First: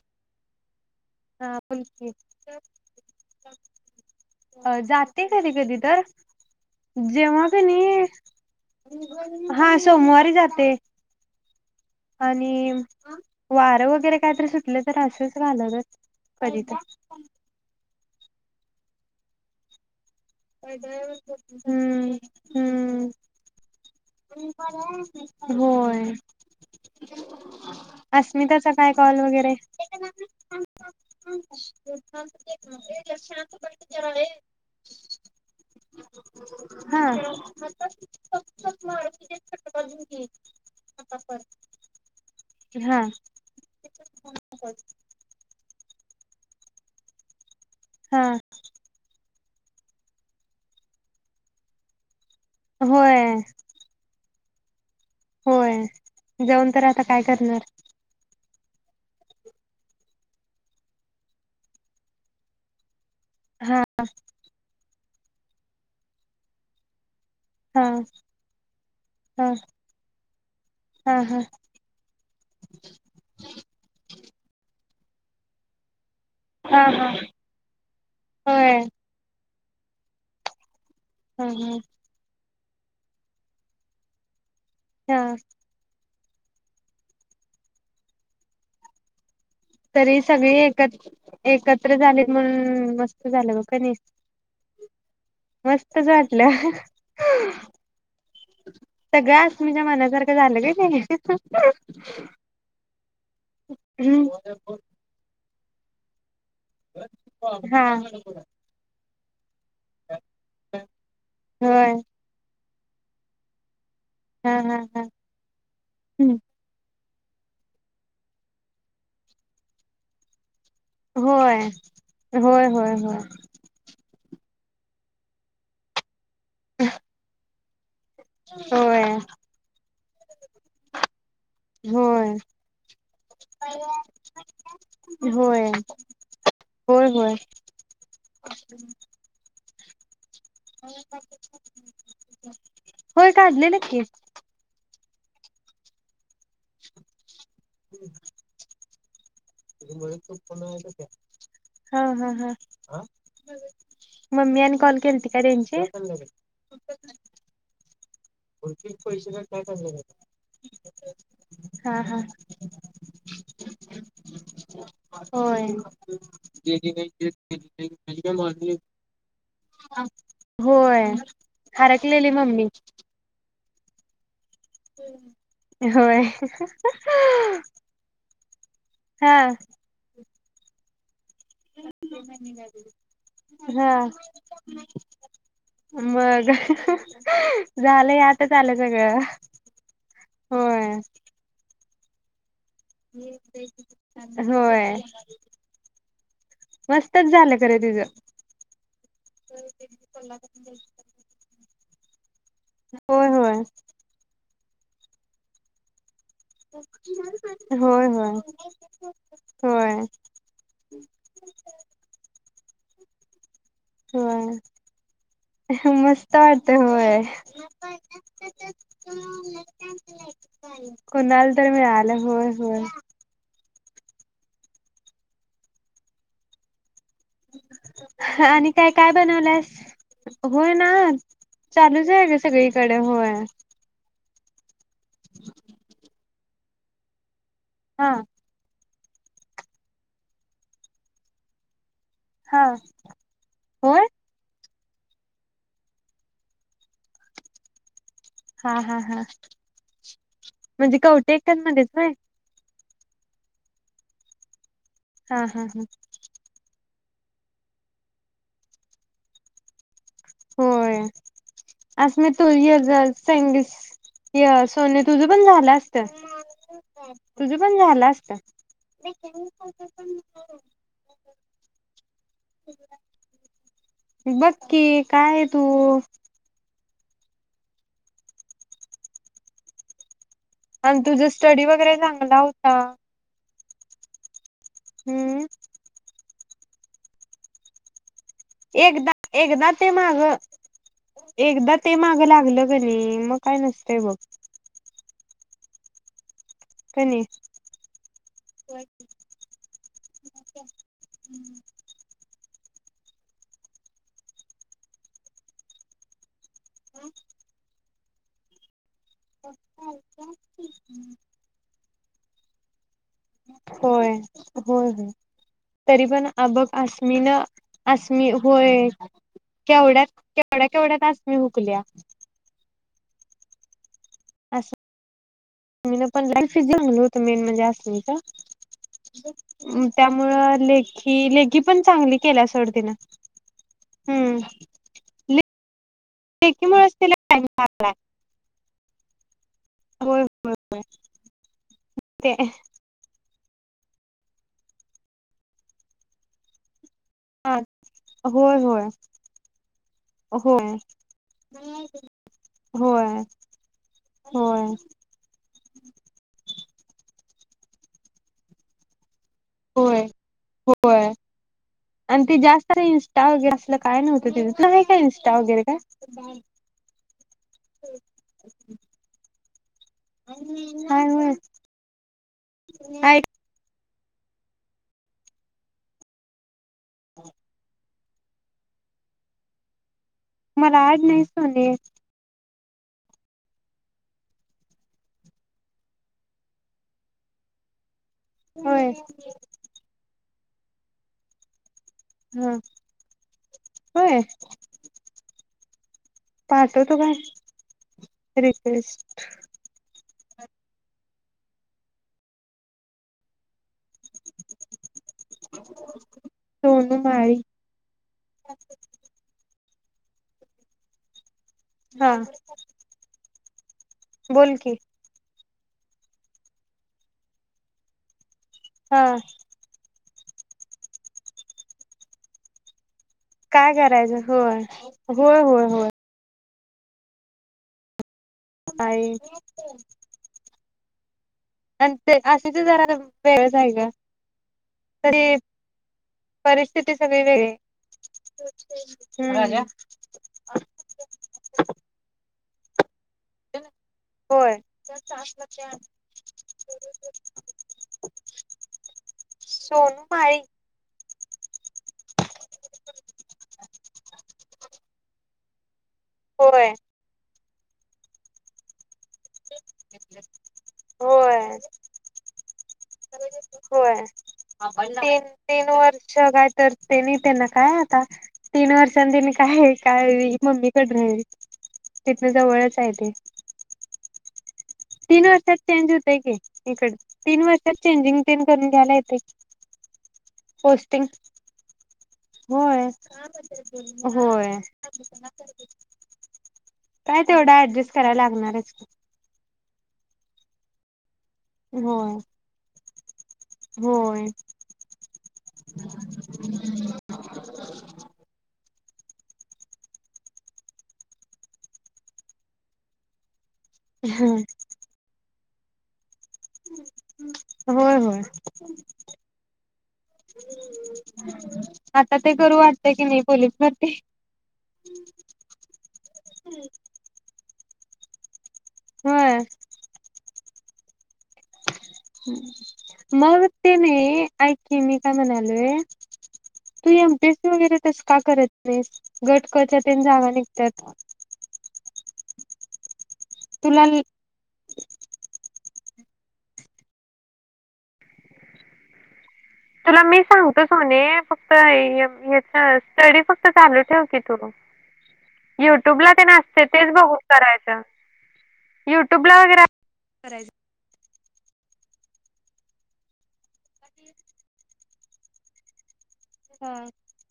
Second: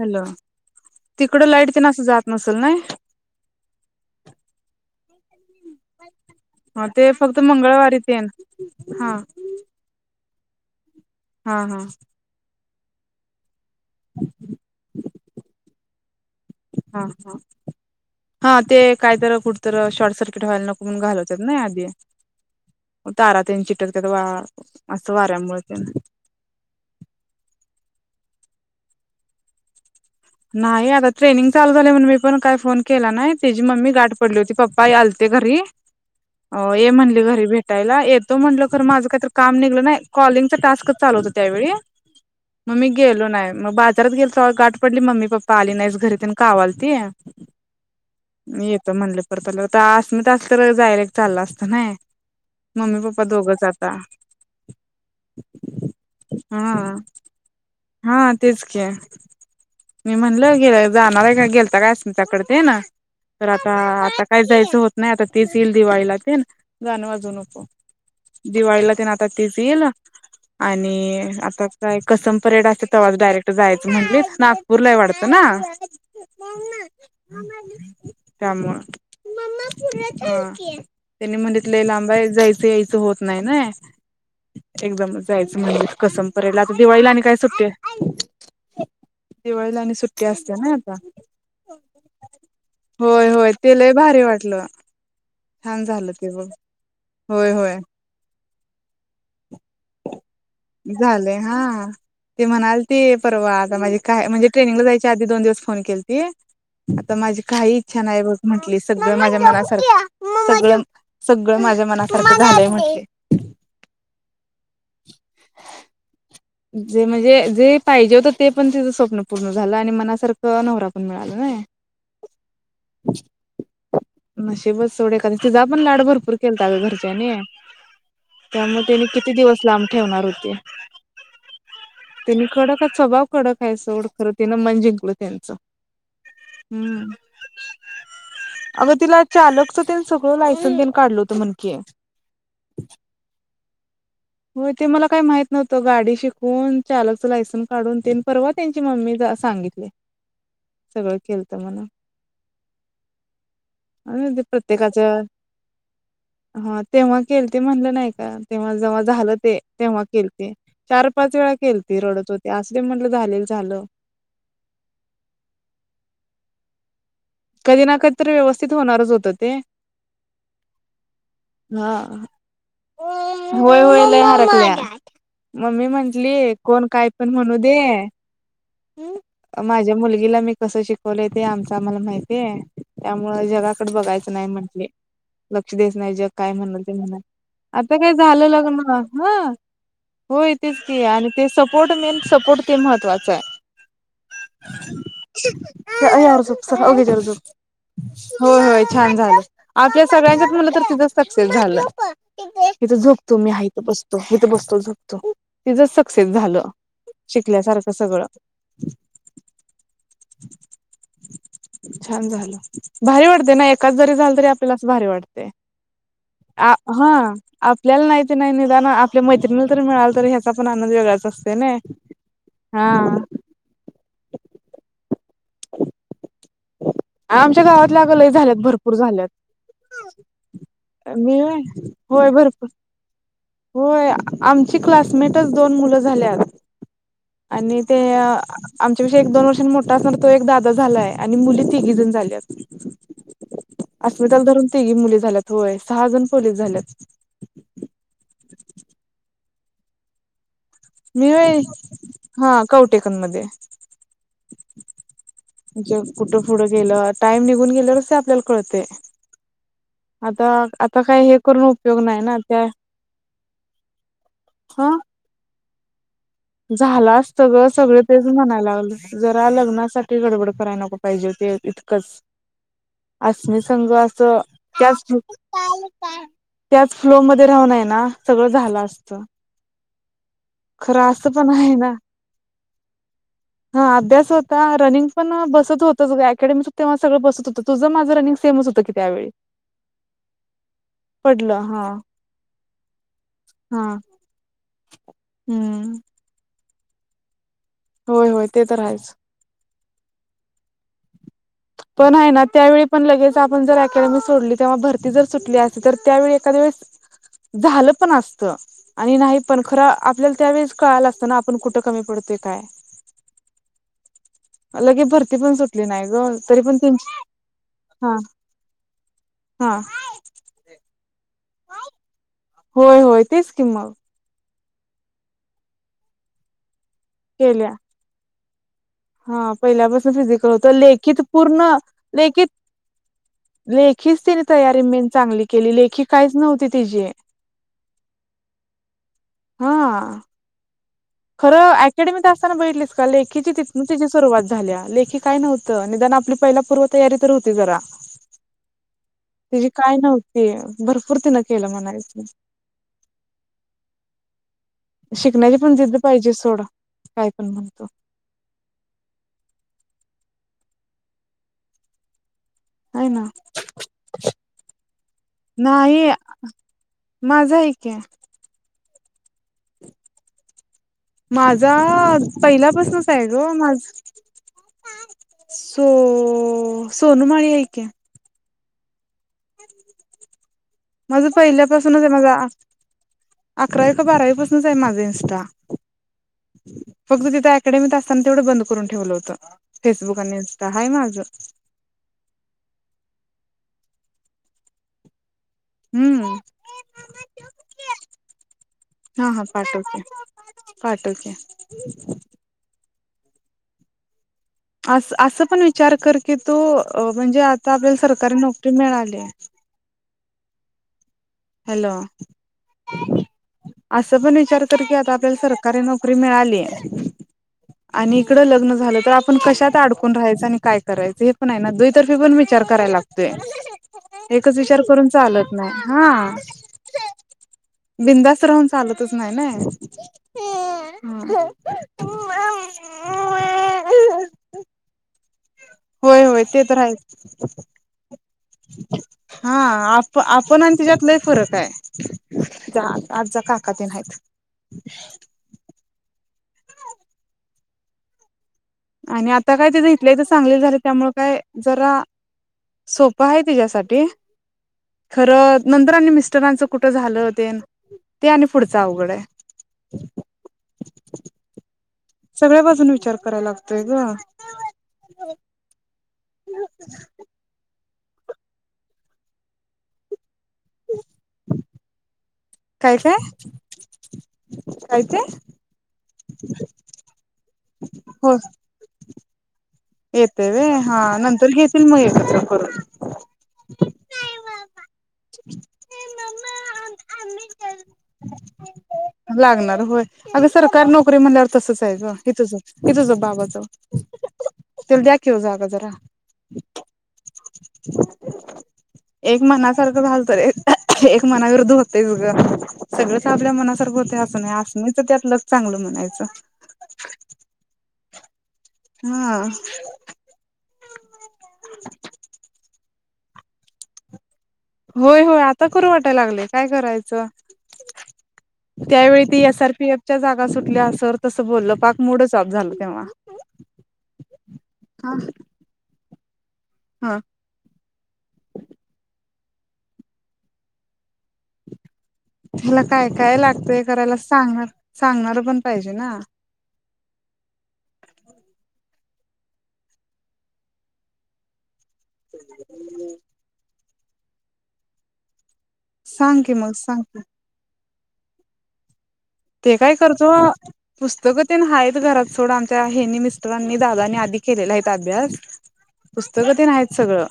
Hello.. तिकडं हा light बोल तेन असं की? जात नसेल नाही अ जात कधी कधी तर? हा ते फक्त जेव्हा कणी मंगळवारी तेन हा हा सोमवारी जाते. हा हा आणि वारं वगैरे काहीतरी सुटल तर, असेच घालवलं. हा. हा. हा. ते काय तर कुठ तर शॉर्ट सर्किट म्हणून घालवतात नाय आधी हम्म हम्म तारा ते चिटक वा अस वार त्यामुळ त्यांना अस्मिताचा काय कॉल वगैरे? नाही आता ट्रेनिंग चालू झालीय म्हणून, मी पण काय फोन केला नाय त्याची मम्मी गाठ पडली होती. पप्पा ही आलते ते घरी, अ ये हा म्हणली घरी भेटायला, येतो म्हणल तर माझं काहीतरी काम निघलं, नाही कॉलिंगचा टास्कच चालू त्यावेळी, म मी हा गेलो नाय. म बाजारात गेलतो म गाट म्हणली मम्मी पप्पा आली नाहीस घरी पन काव आलती हा मी येतो म्हणलं आता अस्मिता असलं तर डायरेक्ट चालल असतं नाय मम्मी, पप्पा होय दोघ आता. होय! जाऊन तर हा आता काय करणार? हा तेच की, मी म्हणल गेल जाणार आहे का? गेलता काय अस्मिता कड ते न? तर आता. हा आता काय जायच होत नाही. आता तीच येईल दिवाळीला तेन, नको हा. दिवाळीला तेन आता हा तीच येईल. हा आणि हा आता काय कसम परेड असतेत, तवाच डायरेक्ट जायचं म्हणलेत. नागपूरला ये वाटतं ना? हा हा त्यामुळ. होय ह. त्यांनी हा म्हणलित हा लय लांब येत जायच यायच होत नाय नय. एकदमच हा जायचं म्हणली कसम परेड ला आता दिवाळीला आणि काय सुट्टी दिवाळीला आणि तरी सुट्टी सगळी असते नाय आता, एकत्र एकत्र झालीत म्हणून मस्त होय. होय. झालं बघ ते कणी लई भारी वा वाटल. मस्तच वाटल. होय होय सगळ आसमीच्या मनासारखं झाल का ते, झालंय हा. ते म्हणाल ते परवा आता माझी काय म्हणजे, ट्रेनिंगला जायच्या आधी दोन दिवस फोन केलती. आता माझी काही हा इच्छा नाही बघ म्हंटली सगळं माझ्या मनास सगळ, सगळं माझ्या होय मनासारखं झालंय म्हटली. ह. ह. ह. ह्म्म! जे म्हणजे. जे पाहिजे होतं ते पण तिचं स्वप्न पूर्ण झालं आणि मनासारखं स नवरा पण मिळाला नाय. होय होय होय होय नशीबत सोडे कधी. तुझा पण लाड भरपूर केलता ग घरच्यांनी. त्यामुळे होय त्याने किती दिवस लांब ठेवणार होते? [inaudible] होय. त्यांनी कडकच स्वभाव कडक आहे सोड खरं तिनं मन जिंकलं त्यांचं होय. होय हम्म. होय. अगं तिला चालक हो लायसन पण काढल होत म्हण की, होय काढलेलं की होय ते मला काही माहित नव्हतं गाडी शिकून, चालकच लायसन्स काढून. तेन परवा त्यांची मम्मी सांगितले सगळं हा.. हा.. हा. आम्ही बी मम्मी आणि कॉल प्रत्येकाच्या केलती का त्यांची हा तेव्हा केलती म्हणलं नाई. तेव्हा जव्हा झालं ते तेव्हा केल. चार पाच वेळा केलती हा हा रडत होती. असमी त म्हणल झाल झाल. होय. कधी ना कधी तरी व्यवस्थित होणारच होत ते. होय हा. हरकलेली मम्मी. होय होय लय हरकल्या मम्मी होय म्हंटली कोण काय पण म्हणू दे हा ह माझ्या मुलगीला मी कस शिकवलय ते आमच आम्हाला माहितीय त्यामुळ हा जगाकड बघायचं नाय म्हंटली. लक्ष द्यायच नाय जग मग काय म्हणल ते म्हणाल आता काय झालंय झालं आताच आलं लग्न सगळं ह होय तेेच ती आणि ते सपोर्ट मेन सपोर्ट ते महत्त्वाच हाय. ह्या ह्यावर झोप ओक हिजावर मस्तच झोप झालं खरं तुझं होय. होय छान झालं आपल्या सगळ्यांच्यात मलं तर तिजच सक्सेस झालं. इथ होय झोपतू मी होय आ इथ बसतो इथ बसतो झोपतु तिझ क्सेस झालं शिकल्यासारखं होय सगळं. होय होय छान झालं. भारी वाटते ना एकाच जरी झालं तरी होय आपल्याला भारी वाटतय. मस्त वाटत आ होय हं आपल्याला नाही तर नाही निदान आपल्या मैत्रिणीला तरी मिळाल तर ह्याचा पण नंद वेगळळाच कुणाला असते तर नई मिळालं होय होय हा. [inaudible] आमच्या गावातल्या अग लय झाल्यात आणि काय भरपूर काय झाल्यात. बनवल्यास? होय ना मी व्हय चालूच आहे होय ग भरपूर सगळीकडे होय. होय आमची क्लासमेटच दोन मुलं झाल्यात. आणि ते हा आमच्या पक्षी एक दोन वर्षां मोठा असणार तो एक दादा झालाय आणि मुली तिघी जण हा होय अस्मिताला धरून तिघी मुली झाल्यात होय सहा जण पोलीस झाल्यात. हा हा हा म्हणजे मी कवटे होय एटनमध्येच नाय. हा कवटेकनमध्ये हा हा हा म्हणजे कुठं पुुढं गेलं टाइम निघून गेल्यावरच ते आपल्याला कळते. आता होय आता काय हे करून उपयोग आज नाही मी ना तू त्या संगीस य सोने तुझं पण झालास झालं असत ग सगळ तेच असतं. म्हणायला लागलं जरा लग्नासाठी गडबड कराय नको पाहिजे ते इतकंच. अस्नी संघ असं बघ [unintelligible] की काय तू त्याच फ्लो मध्ये राहूनय ना सगळं झालं असत. आणि तुझ स्टडी वगैरे चांगला होता. हा अभ्यास होता रनिंग पण हम्म बसत होतच ग ऍक अकॅडमिच तेव्हा सगळ बसत होत तुझं माझं रनिंग सेमच होतं की एकदा त्यावेळी एकदा ते माग पडलं एकदा हा ते मागं लागलं कने मग काय हा नसतंय बघ. हम्म. कनी. होय होय ते तर हायच. हम्म. पण हाय ना त्यावेळी पण लगेच आपण जर अकॅडमी सोडली तेव्हा भरती जर सुटली असेल तर त्यावेळी काद्या वेळेस झालं पण असत. आणि नाही पण खर आपल्याला त्यावेेळेस कळाल असताना आपण कुठं कमी पडतोय काय होय. होय अलागेच होय. बरती पण सुटली तरी नाही ग पण अ तरी बघ पण त्यांची आसमीन हा असमी होय. हा केवढ्यात केवढ्या केवढ्यात आस्मि हुकल्या. होय होय तेच किं मग. मीन पण [unintelligible] चांगल होत मेन म्हणजे केल्या असमीच. हा पहिल्यापासून फिजिकल त्यामुळं होतं लेखी लेखित लेखी पूर्ण पण चांगली केल्या लेखित सोडतीनं- लेखीच तिने तयारी मेन चांगली केली लेखी- काहीच नव्हती लेखीमुळेच तिची तिला हा- होय खरं अकॅडमीत ते असताना बघितलीस का? तिची तिथन सुरुवात झाली लेखी काय नव्हतं निदान आपली पहिला पूर्व- तयारी तर होती हा जरा. होय होय तिची काय नव्हती होय भरपूर तिनं केलं म्हणायच- होय होय. शिकण्याची पण जिद्द पाहिजे सोडं काय पण- होय होय आणि ते जास्त- अरे आहे ना इंस्टा वगैरे असल काय नव्हतं तिज आहे का इंस्टा वगैरे का? माझ हाय की. माझा पहिलापासूनच आहे ग माझ. सो सोनु माळी हाय की. मला ऍड नाही माझं सोने पहिल्यापासूनच आहे. अकरावी का बारावी पासूनच आहे माझ इनस्टा. फक्त तिथ अकॅडमीत असता- तेवढं बंद करून होय ठेवलं होत फेसबुक अणि इनस्टा हय माझं. हम होय. हम्म पाहतो तो काय. रिक्वेस्ट हा हा पाठवते पाठवते- अस असं पण विचार कर की तो सोनू माळी म्हणजे आता आपल्याला सरकारी नोकरी मिळाली- हॅलो हा असं पण विचार कर की आता आपल्याला सर- कारी नोकरी मिळाली आणि इकड लग्न झालं हा तर आपण कशात आड कोण राहायचं आणि काय करायच हे पण आहे ना दुतर्फी पण विचार कराय लागत- काय करायचं एकच होय विचार करून होय चालत होय नाही होय हा- बिनधास्त राहून चालतच आहे नाही ना- वेळ आहे का? होय होय ते तर वेगळी आहेच. हा आप आपण आणि तिच्यात लय फरक हाय. जा आत जा काका तेन आहेत. होय आणि आता काय त सोनू इथलं इथ माळी चांगल झाल त्यामुळ काय जरा सोप- पय तिच्यासाठी खरं नंतर आणि मिस्टरांचं होय कुठं झालं- तेन ते आणि पुढच अवघड- होय. सगळ्या बाजून विचार- करायला लागतोय होय ग तीन तीन वर्ष काय तर तेनी ते ना काय? आता तीन वर्षांन तेनी काय काय मम्मी कड- जवळच आहे काय ते- काय काय ते तीन वर्षात चेंज होतय की इकड तीन वर्षात चेंजिंग तेन करून घ्यायला येतय की- येतेव व्हय हा नंतर हे घेतील म- होय होय. काय तेवढा ऍडजस्ट कराय लागणारच. अग सरकारी नोकरी म्हंटल्याव अर्थ तसच होय हाय इझ इझ- बाबाज होय तेला द्या की हो जागा जरा- [inaudible] एक मनासारखं झालत रे एक मनाविरुद्ध होतय ग सगळं- आपल्या मनासारखं होत असं नाही अस नाहीच त्यात लग चांगलं म्हणायचं. होय होय. हा. आता ते करावस वाटत की नाही? पोलीस भरती होय -होय आता करावसं वाटायला लागले काय करायचं? त्यावेळी होय ती एस आरपीएफच्या जागा सुटल्या अ बोललो पाक [inaudible] मग ते नाही ऐक मी काय हा म्हणते तू हा एमपीएससी वगैरे तस का करत नाहीस गट क च्या ही जागा निघतात याला काय-काय लागतय तुला करायला सांगणार सांगणार पण नाही पाहिजे ना तुला मी सांगतो सोने फक्त या स्टडी फक्त चालू ठेव युट्यूब ला ते सांग की असते मग तेच सांग बघून की करायच य ते काय करतो पुस्तक ते आहेत घरात सोड, आमच्या यांनी मिस्टरांनी मिस्टरांनी दादानी आधी केलेला आहे अभ्यास पुस्तक ते हा नाही आहेत सगळं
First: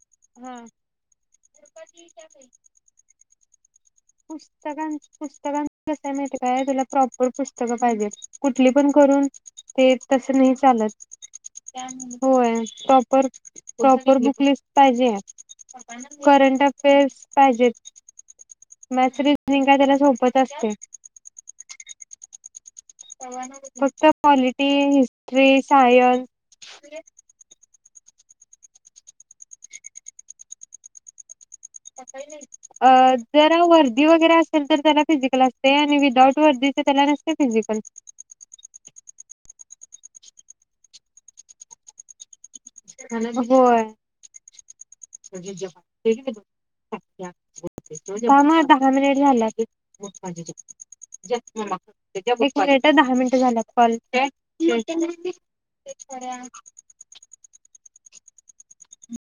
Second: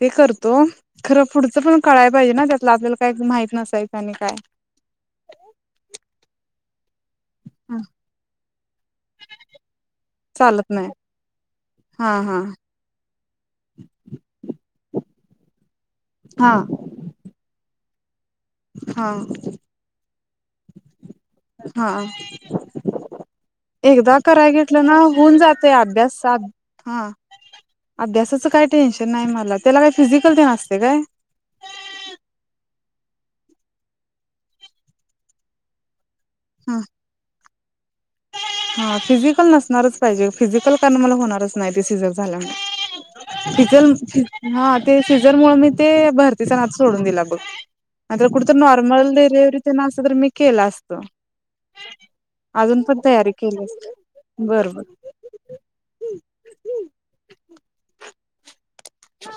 ते करते हा खरं पुढचं पण कळायला पाहिजे ना, त्यातलं आपल्याला काय माहीत नसायचं आणि काय पुस्तका न च कसा आहे माहित आहे का? प्रॉपर पुस्तकं पाहिजेत कुठली पण करून ते तस नाही हा चालत हा होय प्रॉपर प्रॉपर बुकलेस पाहिजे हा करंट अफेअर्स पाहिजेत हा मॅस रिजनिंग का त्याला सोपत असते हा एकदा कराय घेतलं ना होऊन हिस्ट्री जातो अभ्यास सायन्स हा अभ्यासाचं काय टेन्शन नाही मला त्याला काय फिजिकल पण असते काय? अ जर वर्दी वगैरे असेल तर त्याला फिजिकल असते आणि विदाऊट वर्दी ह त्याला नसते फिजिकल हा फिजिकल नसणारच पाहिजे फिजिकल कारण मला होणारच नाही ते सिझर झाल्यामुळे होय फिजिकल ते सिजर मुळे मी भरतीचा नाद सोडून दिला बघ आता जर माझी दहा नॉर्मल मिनिट डिलिव्हरी झाली असती तर मी केलं असतं तेच कीं मग अजून पण दहा तयारी मिनिटे केली झाले असती कॉल चे बर बर ह